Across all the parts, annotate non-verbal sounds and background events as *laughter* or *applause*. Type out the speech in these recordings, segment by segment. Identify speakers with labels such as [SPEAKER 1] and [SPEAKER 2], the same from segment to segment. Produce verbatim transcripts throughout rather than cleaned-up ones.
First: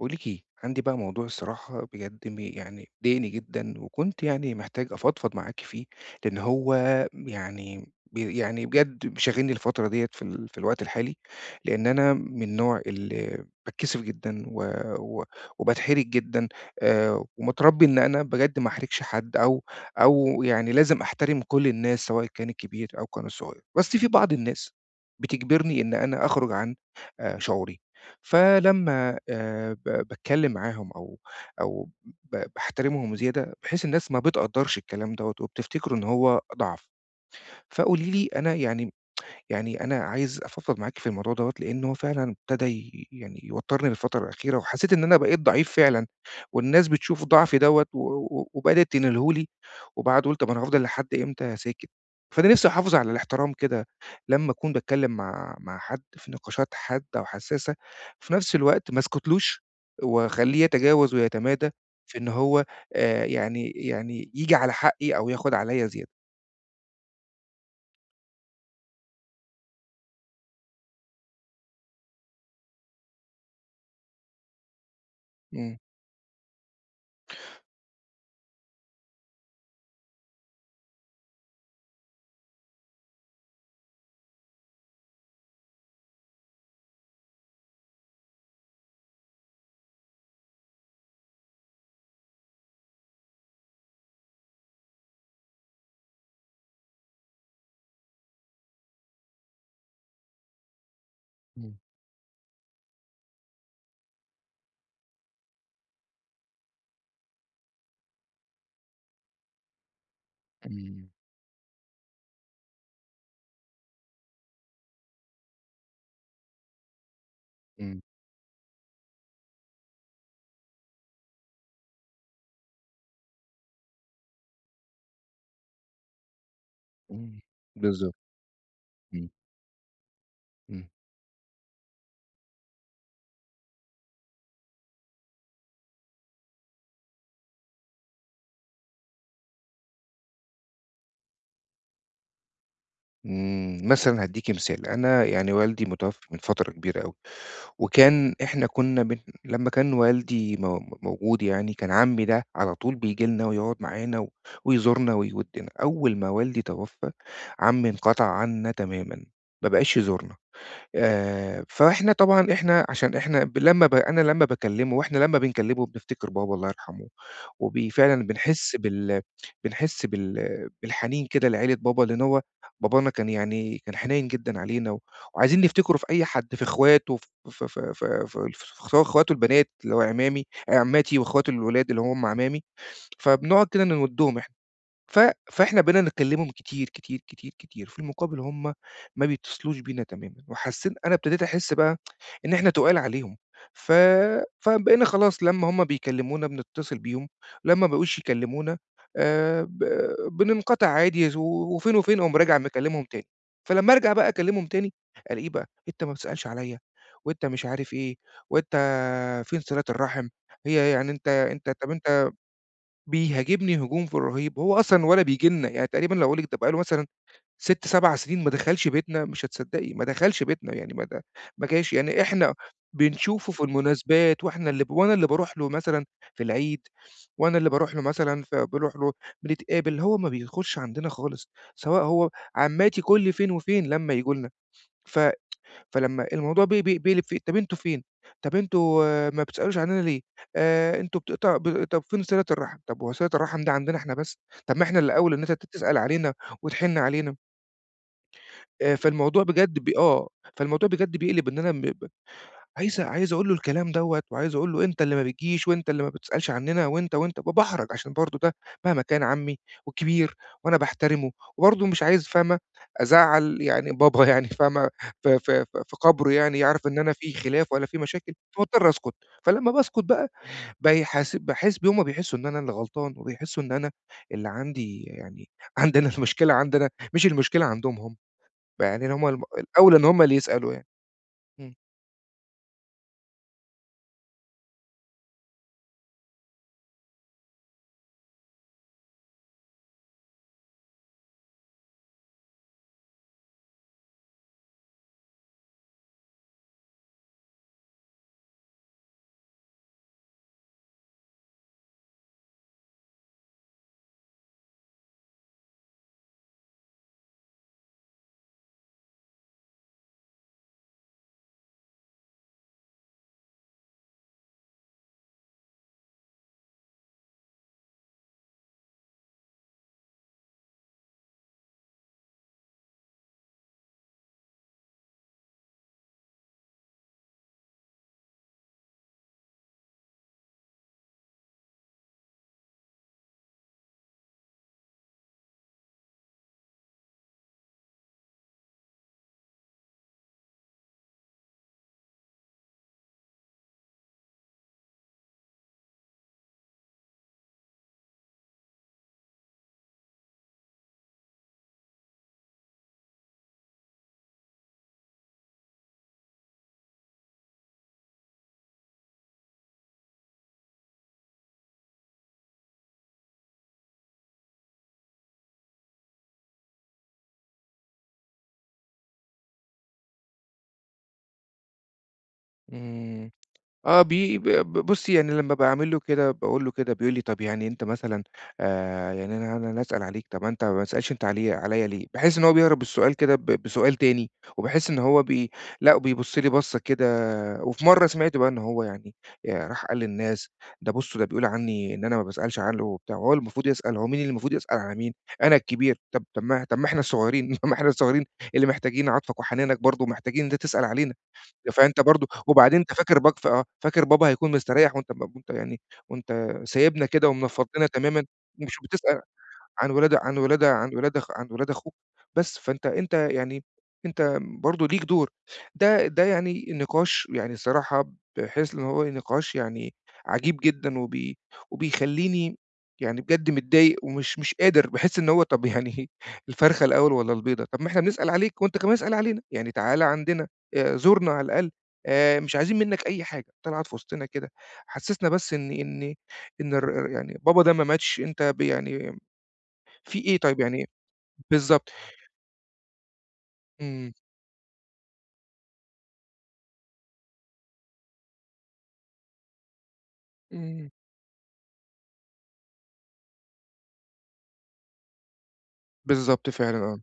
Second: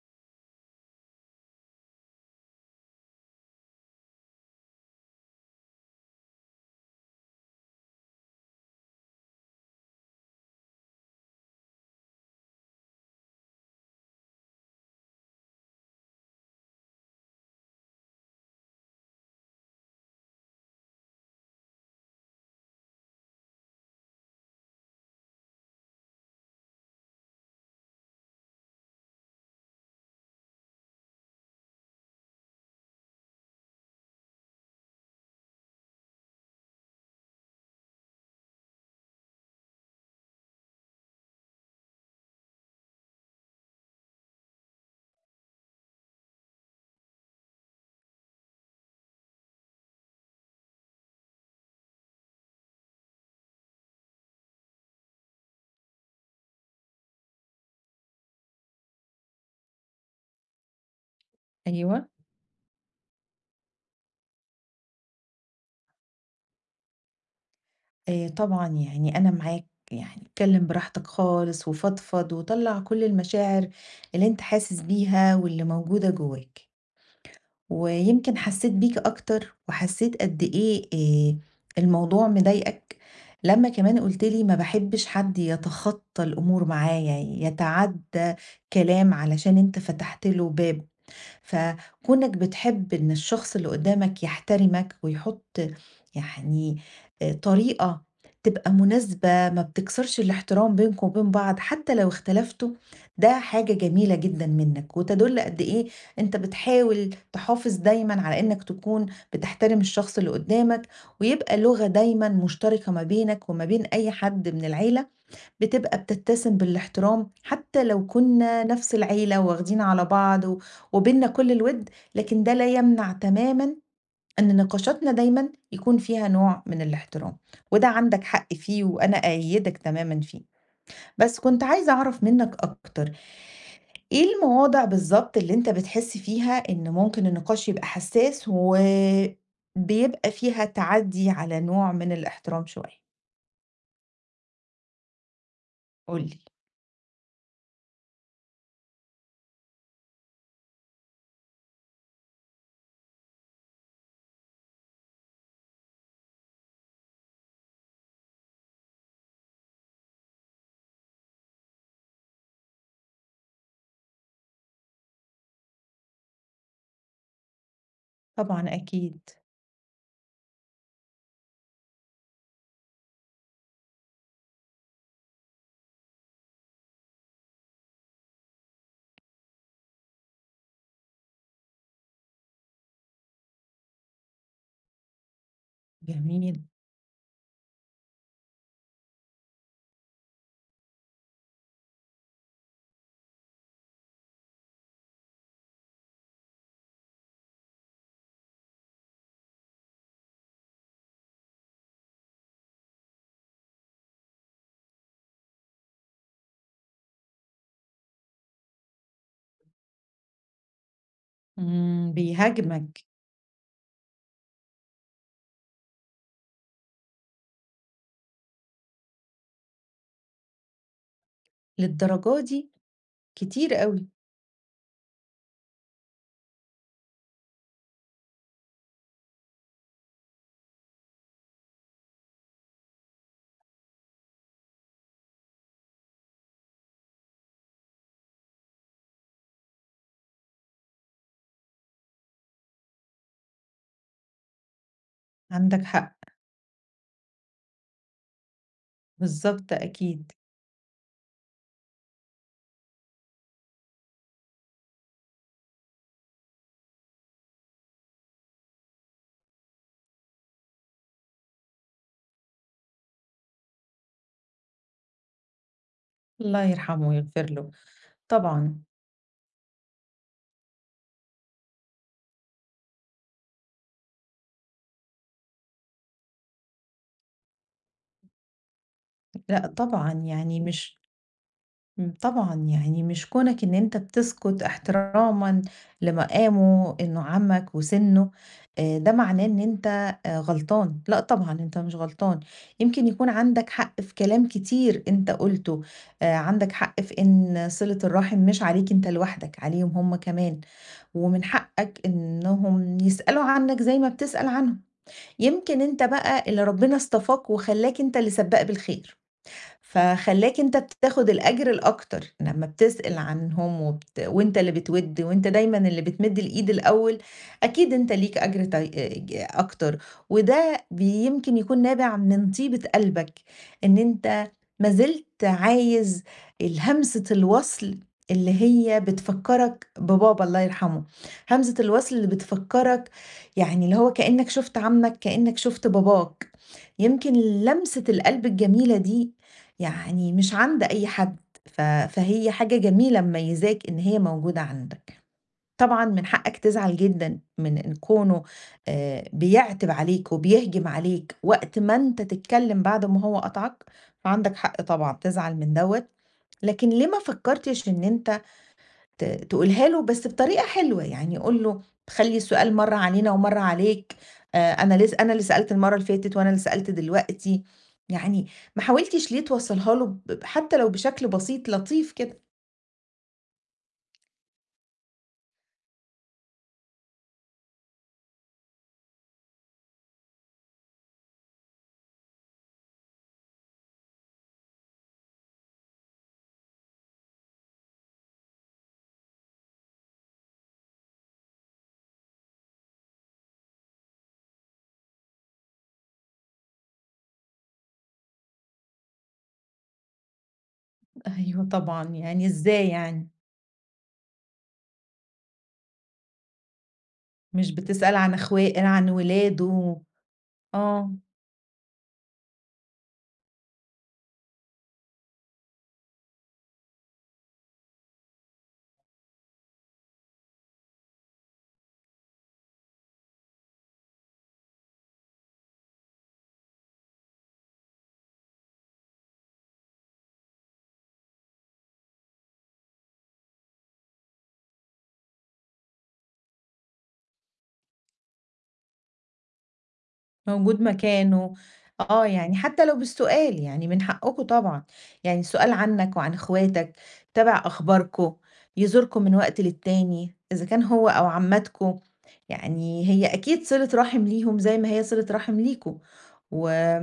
[SPEAKER 1] باقول لِك إيه، عندي بقى موضوع الصراحة بجد م يعني مضايقني جدًا، وكنت يعني محتاج أفضفض معاكِ فيه، لإن هو يعني ب يعني بجد شاغلني الفترة ديّة في ال في الوقت الحالي، لإن أنا من النوع اللي باتكسف جدًا و و وباتحرج جدًا، آآ ومتربي إن أنا بجد ما أحرجش حد أو أو يعني لازم أحترم كل الناس سواء كان الكبير أو كان الصغير، بس في بعض الناس بتجبرني إن أنا أخرج عن آآ شعوري. فلمّا آآ ب باتكلّم معاهم أو أو ب باحترمهم زيادة، بحيث الناس ما بتقدّرش الكلام دوّة وبتفتكره إن هو ضعف. فقولي لي أنا يعني يعني، أنا عايز أفضفض معاكِ في الموضوع دوّة، لإن هو فعلًا ابتدى ي يعني يوتّرني الفترة الأخيرة، وحسيت إن أنا بقيت ضعيف فعلًا، والناس بتشوف ضعفي دوّة و و وبدأت تناله لي، وبعد قُلت طب أنا هافضل لحد إمتى ساكت؟ فأنا نفسي أحافظ على الاحترام كده لمّا أكون باتكلم مع مع حد في نقاشات حادة وحساسة، في نفس الوقت ما اسكتلوش، واخليه يتجاوز ويتمادى
[SPEAKER 2] أيوه،
[SPEAKER 1] في إن هو آآ يعني يعني ييجي على حقي أو ياخد عليّا زيادة.
[SPEAKER 2] آآ طبعًا يعني أنا معاك، يعني اتكلّم براحتك خالص وفضفض وطلّع كل المشاعر اللي أنت حاسس بيها واللي
[SPEAKER 1] إمم.
[SPEAKER 2] موجودة جواك، ويمكن حسّيت بيك أكتر وحسّيت قد إيه آآ الموضوع مضايقك لمّا كمان قُلت لي ما باحبّش حد يتخطّى الأمور معايا، يتعدّى كلام علشان أنت فتحت له باب. فكونك بتحب إن الشخص اللي قدامك يحترمك ويحط يعني آآ طريقة تبقى مناسبة ما بتكسرش الاحترام بينكم وبين بعض
[SPEAKER 1] إمم،
[SPEAKER 2] حتى لو اختلفتوا، ده حاجة جميلة جدًا منك، وتدل قد إيه أنت بتحاول تحافظ دايمًا على إنك تكون بتحترم الشخص اللي قدامك،
[SPEAKER 1] إمم،
[SPEAKER 2] ويبقى لغة دايمًا مشتركة ما بينك وما بين أي حد من العيلة بتبقى بتتسم بالاحترام حتى
[SPEAKER 1] إمم.
[SPEAKER 2] لو كنا نفس العيلة واخدين على بعض و- وبينا كل الود لكن ده لا يمنع تماما أن نقاشاتنا دايما يكون فيها نوع من الاحترام
[SPEAKER 1] إمم،
[SPEAKER 2] وده
[SPEAKER 1] بالضبط،
[SPEAKER 2] عندك حق فيه وأنا
[SPEAKER 1] إمم،
[SPEAKER 2] أيدك تماما فيه.
[SPEAKER 1] إمم،
[SPEAKER 2] بس كنت عايزة أعرف منك أكتر إيه المواضع بالظبط اللي أنت بتحس فيها إن ممكن النقاش يبقى حساس وبيبقى فيها تعدي على نوع من الاحترام شوية.
[SPEAKER 1] إمم، مثلًا هادّيكِ مثال، أنا يعني والدي متوفّي من
[SPEAKER 2] قولي.
[SPEAKER 1] فترة كبيرة أوي، وكان إحنا كنّا بن لمّا كان والدي مو موجود يعني كان عمي ده على طول بييجي لنا ويقعد معانا و ويزورنا ويودّنا. أول ما والدي توفّى عمي انقطع عنا تمامًا، ما بقاش يزورنا. آآ، فإحنا طبعًا إحنا عشان إحنا ب لمّا ب أنا لمّا باكلّمه وإحنا لمّا بنكلّمه بنفتكر بابا الله يرحمه، وب فعلًا
[SPEAKER 2] طبعا
[SPEAKER 1] بنحس
[SPEAKER 2] أكيد.
[SPEAKER 1] بال بنحس بال بالحنين كده لعيلة بابا، لإن هو بابانا كان يعني كان حنين جدًا علينا و وعايزين نفتكره في أي حد، في إخواته ف ف ف ف ف سواء إخواته البنات اللي هو عمامي عماتي وإخواته الولاد اللي هم عمامي، فبنقعد كده نودّهم إحنا. ف فإحنا بقينا نكلّمهم
[SPEAKER 2] جميل.
[SPEAKER 1] كتير، كتير، كتير، كتير، في المقابل هم ما بيتصلوش بينا تمامًا، وحسّيت أنا ابتديت أحس بقى إن إحنا تُقال عليهم. ف فبقينا خلاص لمّا هم بيكلّمونا بنتصل بيهم، لمّا ما بقوش يكلّمونا آآ ب بننقطع عادي ز وفين وفين أقوم راجع مكلّمهم تاني. فلمّا أرجع بقى أكلّمهم تاني ألاقيه بقى أنت ما بتسألش عليّا، وأنت مش عارف إيه، وأنت فين صِلة الرحم، هي يعني أنت أنت طَب
[SPEAKER 2] إمم،
[SPEAKER 1] أنت
[SPEAKER 2] بيهاجمك
[SPEAKER 1] بيهاجمني هجوم في الرهيب. هو أصلًا ولا بييجي لنا، يعني تقريبًا لو أقول لِك ده بقى له مثلًا ست، سبع سنين ما دخلش بيتنا مش هتصدقي، ما دخلش بيتنا يعني ما د ما جاش. يعني
[SPEAKER 2] للدرجة
[SPEAKER 1] إحنا
[SPEAKER 2] دي!
[SPEAKER 1] بنشوفه في
[SPEAKER 2] كتير أوي.
[SPEAKER 1] المناسبات وإحنا اللي ب وأنا اللي باروح له مثلًا في العيد، وأنا اللي باروح له مثلًا فبنروح له بنتقابل، هو ما بيخش عندنا خالص، سواء هو عمّاتي كل فين وفين لمّا ييجوا لنا. ف فلمّا الموضوع بي بي بيقلب في طَب أنتم فين؟ طَب أنتم ما بتسألوش عنّنا ليه؟ آآ أنتم بتقطع ب طَب فين صلة الرحم؟ طَب هو صلة الرحم ده عندنا إحنا بس؟ طَب ما إحنا اللي أولى إن أنت ت
[SPEAKER 2] عندك
[SPEAKER 1] تسأل
[SPEAKER 2] حق.
[SPEAKER 1] علينا وتحِن علينا. آآ فالموضوع
[SPEAKER 2] بالضبط
[SPEAKER 1] بجد بي آه،
[SPEAKER 2] أكيد.
[SPEAKER 1] فالموضوع بجد بيقلب إن أنا م ب عايز عايز أقول له الكلام دوّة، وعايز أقول له أنت اللي ما بتجيش، وأنت اللي ما بتسألش عننا، وأنت، وأنت، باباحرج عشان برضه ده مهما كان عمي وكبير وأنا باحترمه، وبرضه مش عايز فاهمة، أزعّل يعني بابا *laughs* يعني فاهمة، في في في في قبره يعني
[SPEAKER 2] الله
[SPEAKER 1] يعرف إن
[SPEAKER 2] يرحمه
[SPEAKER 1] أنا في
[SPEAKER 2] ويغفر له،
[SPEAKER 1] خلاف ولا في مشاكل،
[SPEAKER 2] طبعًا.
[SPEAKER 1] فباضطر أسكت. فلمّا باسكت بقى بيحاس باحس بيهم بيحسوا إن أنا اللي غلطان، وبيحسوا إن أنا اللي عندي يعني *laughs* عندي أنا المشكلة عندي أنا، مش المشكلة عندهم هم، يعني إن هم الم
[SPEAKER 2] لأ
[SPEAKER 1] الأولى إن
[SPEAKER 2] طبعًا،
[SPEAKER 1] هم اللي
[SPEAKER 2] يعني
[SPEAKER 1] يسألوا يعني.
[SPEAKER 2] مش
[SPEAKER 1] إمم.
[SPEAKER 2] إمم، طبعًا، يعني مش كونك إن أنت بتسكت احترامًا لمقامه، إنه عمك وسنه، آآ، ده معناه إن أنت آآ، غلطان، لأ طبعًا أنت مش غلطان. يمكن يكون عندك حق في كلام كتير أنت قُلته، آآ، عندك حق في إن صلة الرحم مش عليك أنت لوحدك، عليهم هم كمان، ومن حقك إنهم يسألوا عنك زي ما بتسأل عنهم. يمكن أنت بقى اللي ربنا اصطفاك وخلّاك أنت اللي سبّاق بالخير. فخلّاك أنت بتاخد الأجر الأكتر، لمّا بتسأل عنهم وبت وأنت اللي بتوِد وأنت دايمًا اللي بتمِد الإيد الأول، أكيد أنت ليك أجر طي ج أكتر، وده بي يمكن يكون نابع من طيبة قلبك، إن أنت ما زلت عايز ال همسة الوصل اللي هي بتفكّرك ببابا الله يرحمه، همزة الوصل اللي بتفكّرك يعني اللي هو كإنّك شُفت عمّك، كإنّك شُفت باباك، يمكن لمسة القلب الجميلة دي يعني مش عند أي حد، ف فهي حاجة جميلة مميزاك إن هي موجودة عندك. طبعًا من حقك تزعل جدًا من إن كونه آآ بيعتب عليك وبيهجم عليك وقت ما أنت تتكلم بعد ما هو قطعك، فعندك حق طبعًا تزعل من دوّة، لكن ليه ما فكرتش إن أنت ت تقولها له بس بطريقة حلوة، يعني قُل له خلّي السؤال مرّة علينا ومرّة عليك، آآ أنا لس أنا اللي سألت المرّة اللي فاتت وأنا اللي سألت دلوقتي، يعني ما حاولتيش ليه توصّليها له ب حتى لو بشكل بسيط لطيف كده؟
[SPEAKER 1] إمم. آه بي ب ب بُصّي، يعني لمّا باعمل له كده باقول له كده بيقول لي: "طَب يعني أنت مثلًا آآ يعني أنا أنا أنا أسأل عليك، طَب أنت ما تسألش أنت عليه عليّا ليه؟" باحس إن هو بيهرب السؤال كده ب بسؤال تاني، وباحس إن هو بي لأ، بيبُص لي بَصّة كده. وفي مرّة سمعت بقى إن هو يعني آآ راح قال للناس: "ده بُصّوا ده بيقول عني إن أنا ما باسألش عنّه وبتاع." هو المفروض يسأل، هو مين اللي المفروض يسأل على مين؟ أنا الكبير، طَب طَب ما طَب ما إحنا الصغيرين، *laughs* ما إحنا الصغيرين اللي محتاجين عطفك وحنانك برضه ومحتاجين إن أنت تسأل علينا.
[SPEAKER 2] أيوه
[SPEAKER 1] فأنت
[SPEAKER 2] طبعًا،
[SPEAKER 1] برضه
[SPEAKER 2] يعني
[SPEAKER 1] وبعدين
[SPEAKER 2] إزاي
[SPEAKER 1] أنت فاكر
[SPEAKER 2] يعني؟
[SPEAKER 1] باك ف آه، فاكر بابا هيكون مستريّح وأنت ب وأنت يعني وأنت سايبنا كده
[SPEAKER 2] مش
[SPEAKER 1] ومنفّضنا
[SPEAKER 2] بتسأل
[SPEAKER 1] تمامًا
[SPEAKER 2] عن
[SPEAKER 1] ومش
[SPEAKER 2] أخوا عن
[SPEAKER 1] بتسأل عن
[SPEAKER 2] ولاده.
[SPEAKER 1] ولاد عن ولاد عن
[SPEAKER 2] آه.
[SPEAKER 1] ولاد أخ عن ولاد أخوك بس. فأنت أنت يعني أنت برضه ليك دور. ده ده يعني نقاش، يعني الصراحة باحس إن هو نقاش يعني عجيب جدًا وبي وبيخلّيني يعني بجد متضايق ومش مش قادر. باحس إن هو طب يعني *laughs* الفرخة الأول والّا البيضة؟ طب ما إحنا بنسأل عليك وأنت كمان اسأل علينا، يعني تعالَ عندنا، آآ زورنا على الأقل، آآ مش عايزين منّك أي حاجة، أنت اللي قاعد في وسطنا كده، حسّسنا بس إن إن إن الر يعني بابا ده ما ماتش، أنت ب يعني في إيه طيب
[SPEAKER 2] موجود
[SPEAKER 1] يعني
[SPEAKER 2] مكانه.
[SPEAKER 1] بالضبط،
[SPEAKER 2] آه، يعني حتى لو بالسؤال، يعني من
[SPEAKER 1] إمم،
[SPEAKER 2] حقكم طبعًا، يعني سؤال عنك وعن اخواتك، يتابع أخباركم، يزوركم من وقت للتاني، إذا كان
[SPEAKER 1] إمم.
[SPEAKER 2] هو أو عماتكم، يعني هي أكيد صِلة رحم ليهم زي ما هي صِلة رحم ليكم،
[SPEAKER 1] بالضبط
[SPEAKER 2] و
[SPEAKER 1] فعلًا آه،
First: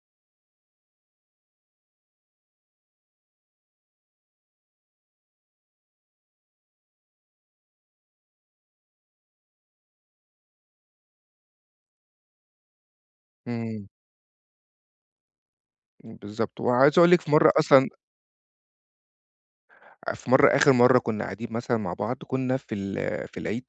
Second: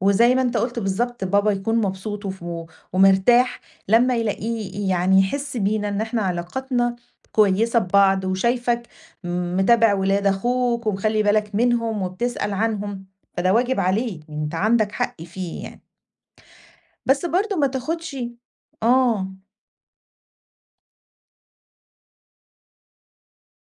[SPEAKER 2] وزي ما أنت قُلت بالضبط بابا يكون مبسوط وف ومرتاح لمّا يلاقيه يعني يحس بينا إن إحنا علاقتنا كويسة ببعض وشايفك متابع ولاد أخوك ومخلّي بالك منهم وبتسأل عنهم، فده واجب
[SPEAKER 1] إمم،
[SPEAKER 2] عليك، يعني أنت عندك حق فيه يعني.
[SPEAKER 1] إمم، بالضبط، وعايز أقول لِك
[SPEAKER 2] بس
[SPEAKER 1] في مرّة
[SPEAKER 2] برضه ما
[SPEAKER 1] أصلًا
[SPEAKER 2] تاخدش. آه،
[SPEAKER 1] في مرة آخر مرة كنا قاعدين مثلًا مع بعض كنا في ال في العيد،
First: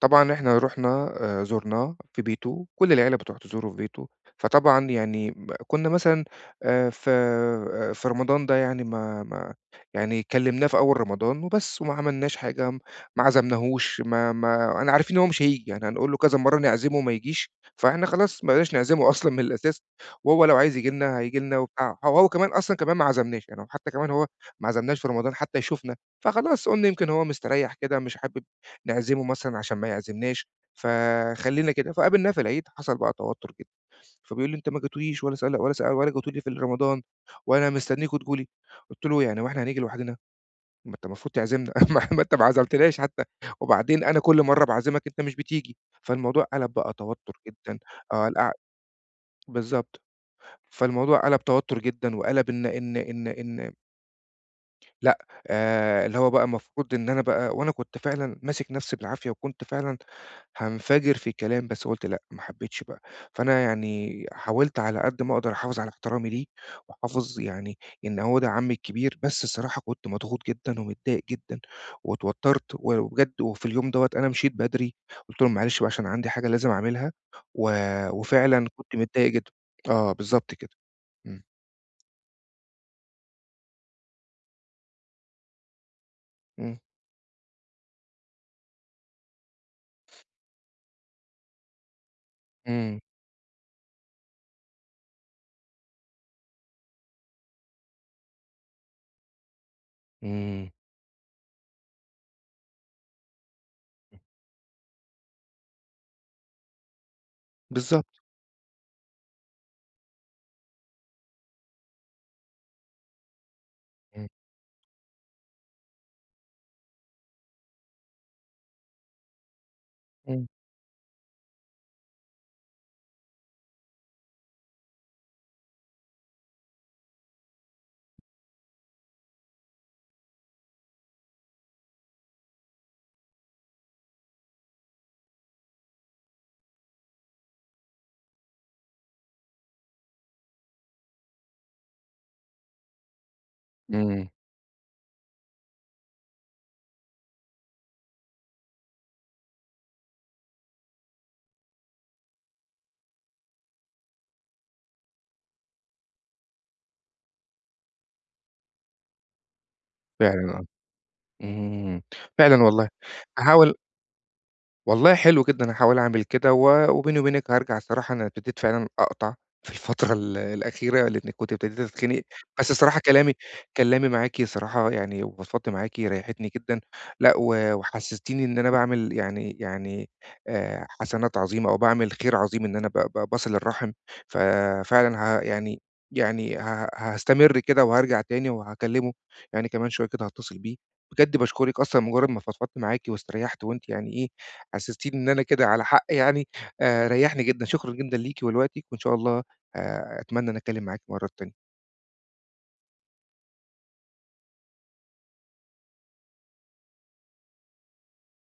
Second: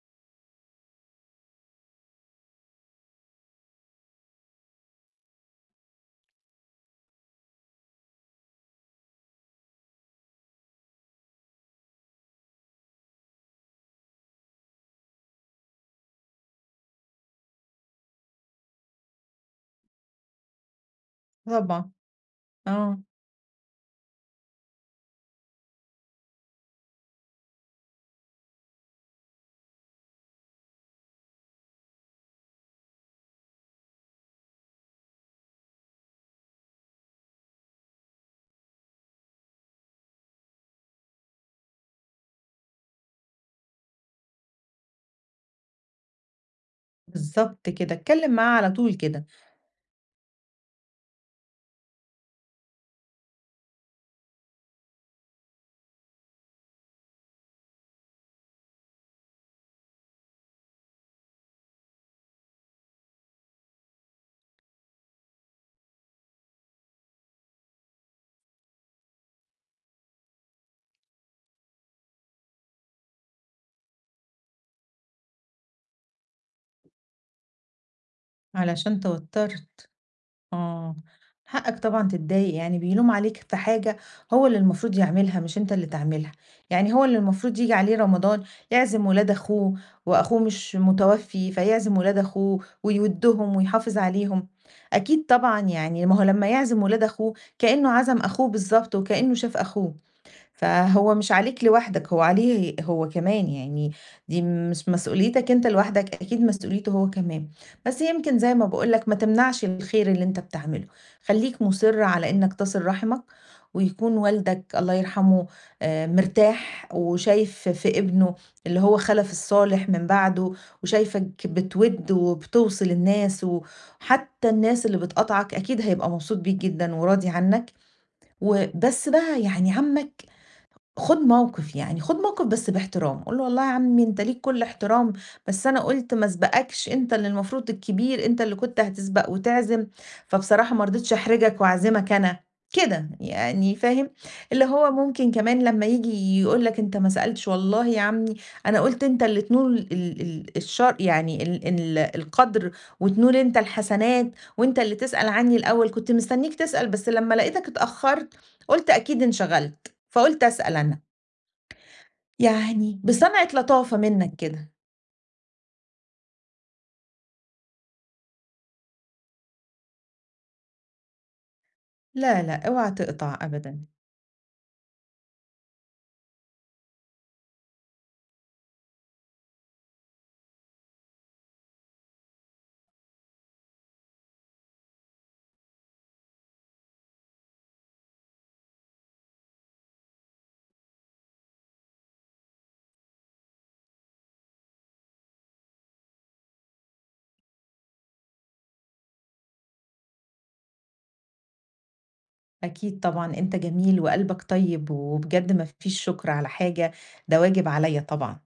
[SPEAKER 1] طبعًا إحنا رُحنا آآ زُرناه في بيته، كل العيلة بتروح تزوره في بيته، فطبعًا يعني م كنا مثلًا آآ في آه، في رمضان ده يعني ما ما يعني كلّمناه في أول رمضان وبس وما عملناش حاجة، م- ما عزمناهوش ما ما أنا عارفين إن هو مش هييجي، يعني هنقول له كذا مرّة نعزمه وما يجيش، فإحنا خلاص ما بقيناش نعزمه أصلًا من الأساس، وهو لو عايز ييجي لنا هييجي لنا
[SPEAKER 2] طبعًا.
[SPEAKER 1] وبتاع، هو هو كمان أصلًا كمان
[SPEAKER 2] آه،
[SPEAKER 1] ما عزمناش، يعني هو حتى كمان هو ما عزمناش في رمضان حتى يشوفنا. فخلاص قُلنا يمكن هو مستريّح كده مش حابب نعزمه مثلًا عشان ما يعزمناش، فخلّينا كده، فقابلناه في العيد حصل بقى توتر جدًا، فبيقول لي: "أنت ما جيتوليش ولا سأل ولا س ولا جيتوا لي في رمضان وأنا مستنيكم تيجوا لي." قُلت له: "يعني هو إحنا هنيجي لوحدنا؟ ما أنت المفروض تعزمنا *laughs* ما ما أنت ما عزمتناش حتى، وبعدين أنا كل مرّة باعزمك أنت مش بتيجي." فالموضوع قلب بقى توتر
[SPEAKER 2] بالضبط
[SPEAKER 1] جدًا،
[SPEAKER 2] كده،
[SPEAKER 1] آه
[SPEAKER 2] اتكلّم
[SPEAKER 1] القع
[SPEAKER 2] معاه على طول كده
[SPEAKER 1] بالضبط. فالموضوع قلب توتر جدًا وقلب إن إن إن إن لأ، آآ اللي هو بقى المفروض إن أنا بقى وأنا كنت فعلًا ماسك نَفْسي بالعافية وكنت فعلًا هانفجر في كلام، بس قُلت لأ، ما حبيتش بقى. فأنا يعني حاولت على قد ما أقدر أحافظ على احترامي ليه وأحافظ يعني إن هو ده عمي الكبير، بس الصراحة كنت مضغوط جدًا ومتضايق جدًا واتوتّرت و وبجد وفي اليوم دوّة أنا مشيت بدري، قُلت لهم: "معلش بقى عشان عندي حاجة لازم أعملها." و وفعلًا كنت
[SPEAKER 2] علشان
[SPEAKER 1] متضايق جدًا.
[SPEAKER 2] توتّرت.
[SPEAKER 1] آه، بالضبط كده.
[SPEAKER 2] آه،
[SPEAKER 1] إمم.
[SPEAKER 2] حقك طبعًا تتضايق، يعني بيلوم عليك في حاجة هو اللي المفروض يعملها مش أنت اللي تعملها،
[SPEAKER 1] إمم.
[SPEAKER 2] يعني هو اللي المفروض ييجي عليه رمضان يعزم ولاد أخوه وأخوه مش متوفي، فيعزم ولاد أخوه
[SPEAKER 1] إمم.
[SPEAKER 2] ويودّهم ويحافظ عليهم، أكيد طبعًا يعني ما هو لمّا يعزم ولاد أخوه كأنه عزم أخوه بالضبط وكأنه شاف أخوه.
[SPEAKER 1] إمم.
[SPEAKER 2] فهو مش عليك لوحدك، هو عليه هو كمان، يعني دي مش مسؤوليتك أنت لوحدك، أكيد مسؤوليته هو كمان. بس
[SPEAKER 1] بالضبط.
[SPEAKER 2] يمكن زي ما باقول لك ما تمنعش الخير اللي أنت بتعمله، خلّيك مُصِر على إنك تصل رحمك، ويكون
[SPEAKER 1] إمم.
[SPEAKER 2] والدك الله يرحمه آآ مرتاح وشايف في ابنه اللي هو خَلَف الصالح من
[SPEAKER 1] إمم.
[SPEAKER 2] بعده، وشايفك بتوِد وبتوصِل الناس، وحتى الناس اللي بتقاطعك أكيد هيبقى مبسوط بيك جدًا وراضي عنك، وبس بقى يعني عمّك خُد موقِف يعني، خُد موقِف بس باحترام، قُل له: "والله يا عمي أنت ليك كل احترام، بس أنا قُلت ما اسبقكش، أنت اللي المفروض الكبير، أنت اللي كنت هتسبق وتعزم، فبصراحة ما رضيتش أحرجك وأعزمك أنا." كده، يعني فاهم؟
[SPEAKER 1] إمم،
[SPEAKER 2] اللي هو ممكن كمان لمّا ييجي يقول لك: "أنت ما سألتش." "والله يا عمي أنا قُلت أنت اللي تنول ال ال الشر يعني ال ال القدْر وتنول أنت الحسنات وأنت اللي تسأل عني الأول، كنت مستنّيك تسأل، بس لمّا لقيتك اتأخّرت قُلت أكيد انشغلت، فقُلت
[SPEAKER 1] فعلًا آه،
[SPEAKER 2] أسأل أنا."
[SPEAKER 1] إمم، فعلًا والله،
[SPEAKER 2] يعني بصنعة
[SPEAKER 1] هاحاول
[SPEAKER 2] لطافة منّك كده.
[SPEAKER 1] والله حلو جدًا، هاحاول أعمل كده، و وبيني وبينِك هارجع الصراحة. أنا ابتديت فعلًا أقطع في الفترة ال *laughs* الأخيرة، لإني كنت ابتديت أتخنق.
[SPEAKER 2] لا، لأ،
[SPEAKER 1] بس
[SPEAKER 2] اوعى
[SPEAKER 1] الصراحة كلامي
[SPEAKER 2] تقطع أبدًا.
[SPEAKER 1] كلامي معاكِ صراحة يعني وفضفضت معاكِ ريحتني جدًا، لأ و وحسستيني إن أنا باعمل يعني يعني آآ حسنات عظيمة أو باعمل خير عظيم إن أنا ب ب باصل الرحم، ففعلًا ه يعني يعني ه هاستمر كده وهارجع تاني وهاكلمه، يعني كمان شوية كده هاتصل بيه. بجد باشكرِك أصلًا مجرد ما فضفضت معاكِ واستريحت وأنتِ يعني إيه حسستيني إن أنا كده على حق يعني، آآ ريّحني جدًا، شكرًا جدًا ليكِ ولوقتِك، وإن شاء الله آآ أتمنى إن أنا أتكلم معاكِ مرّة تانية.
[SPEAKER 2] أكيد طبعًا أنت جميل وقلبك طيب، وبجد ما فيش شُكر على حاجة، ده واجب عليّا طبعًا.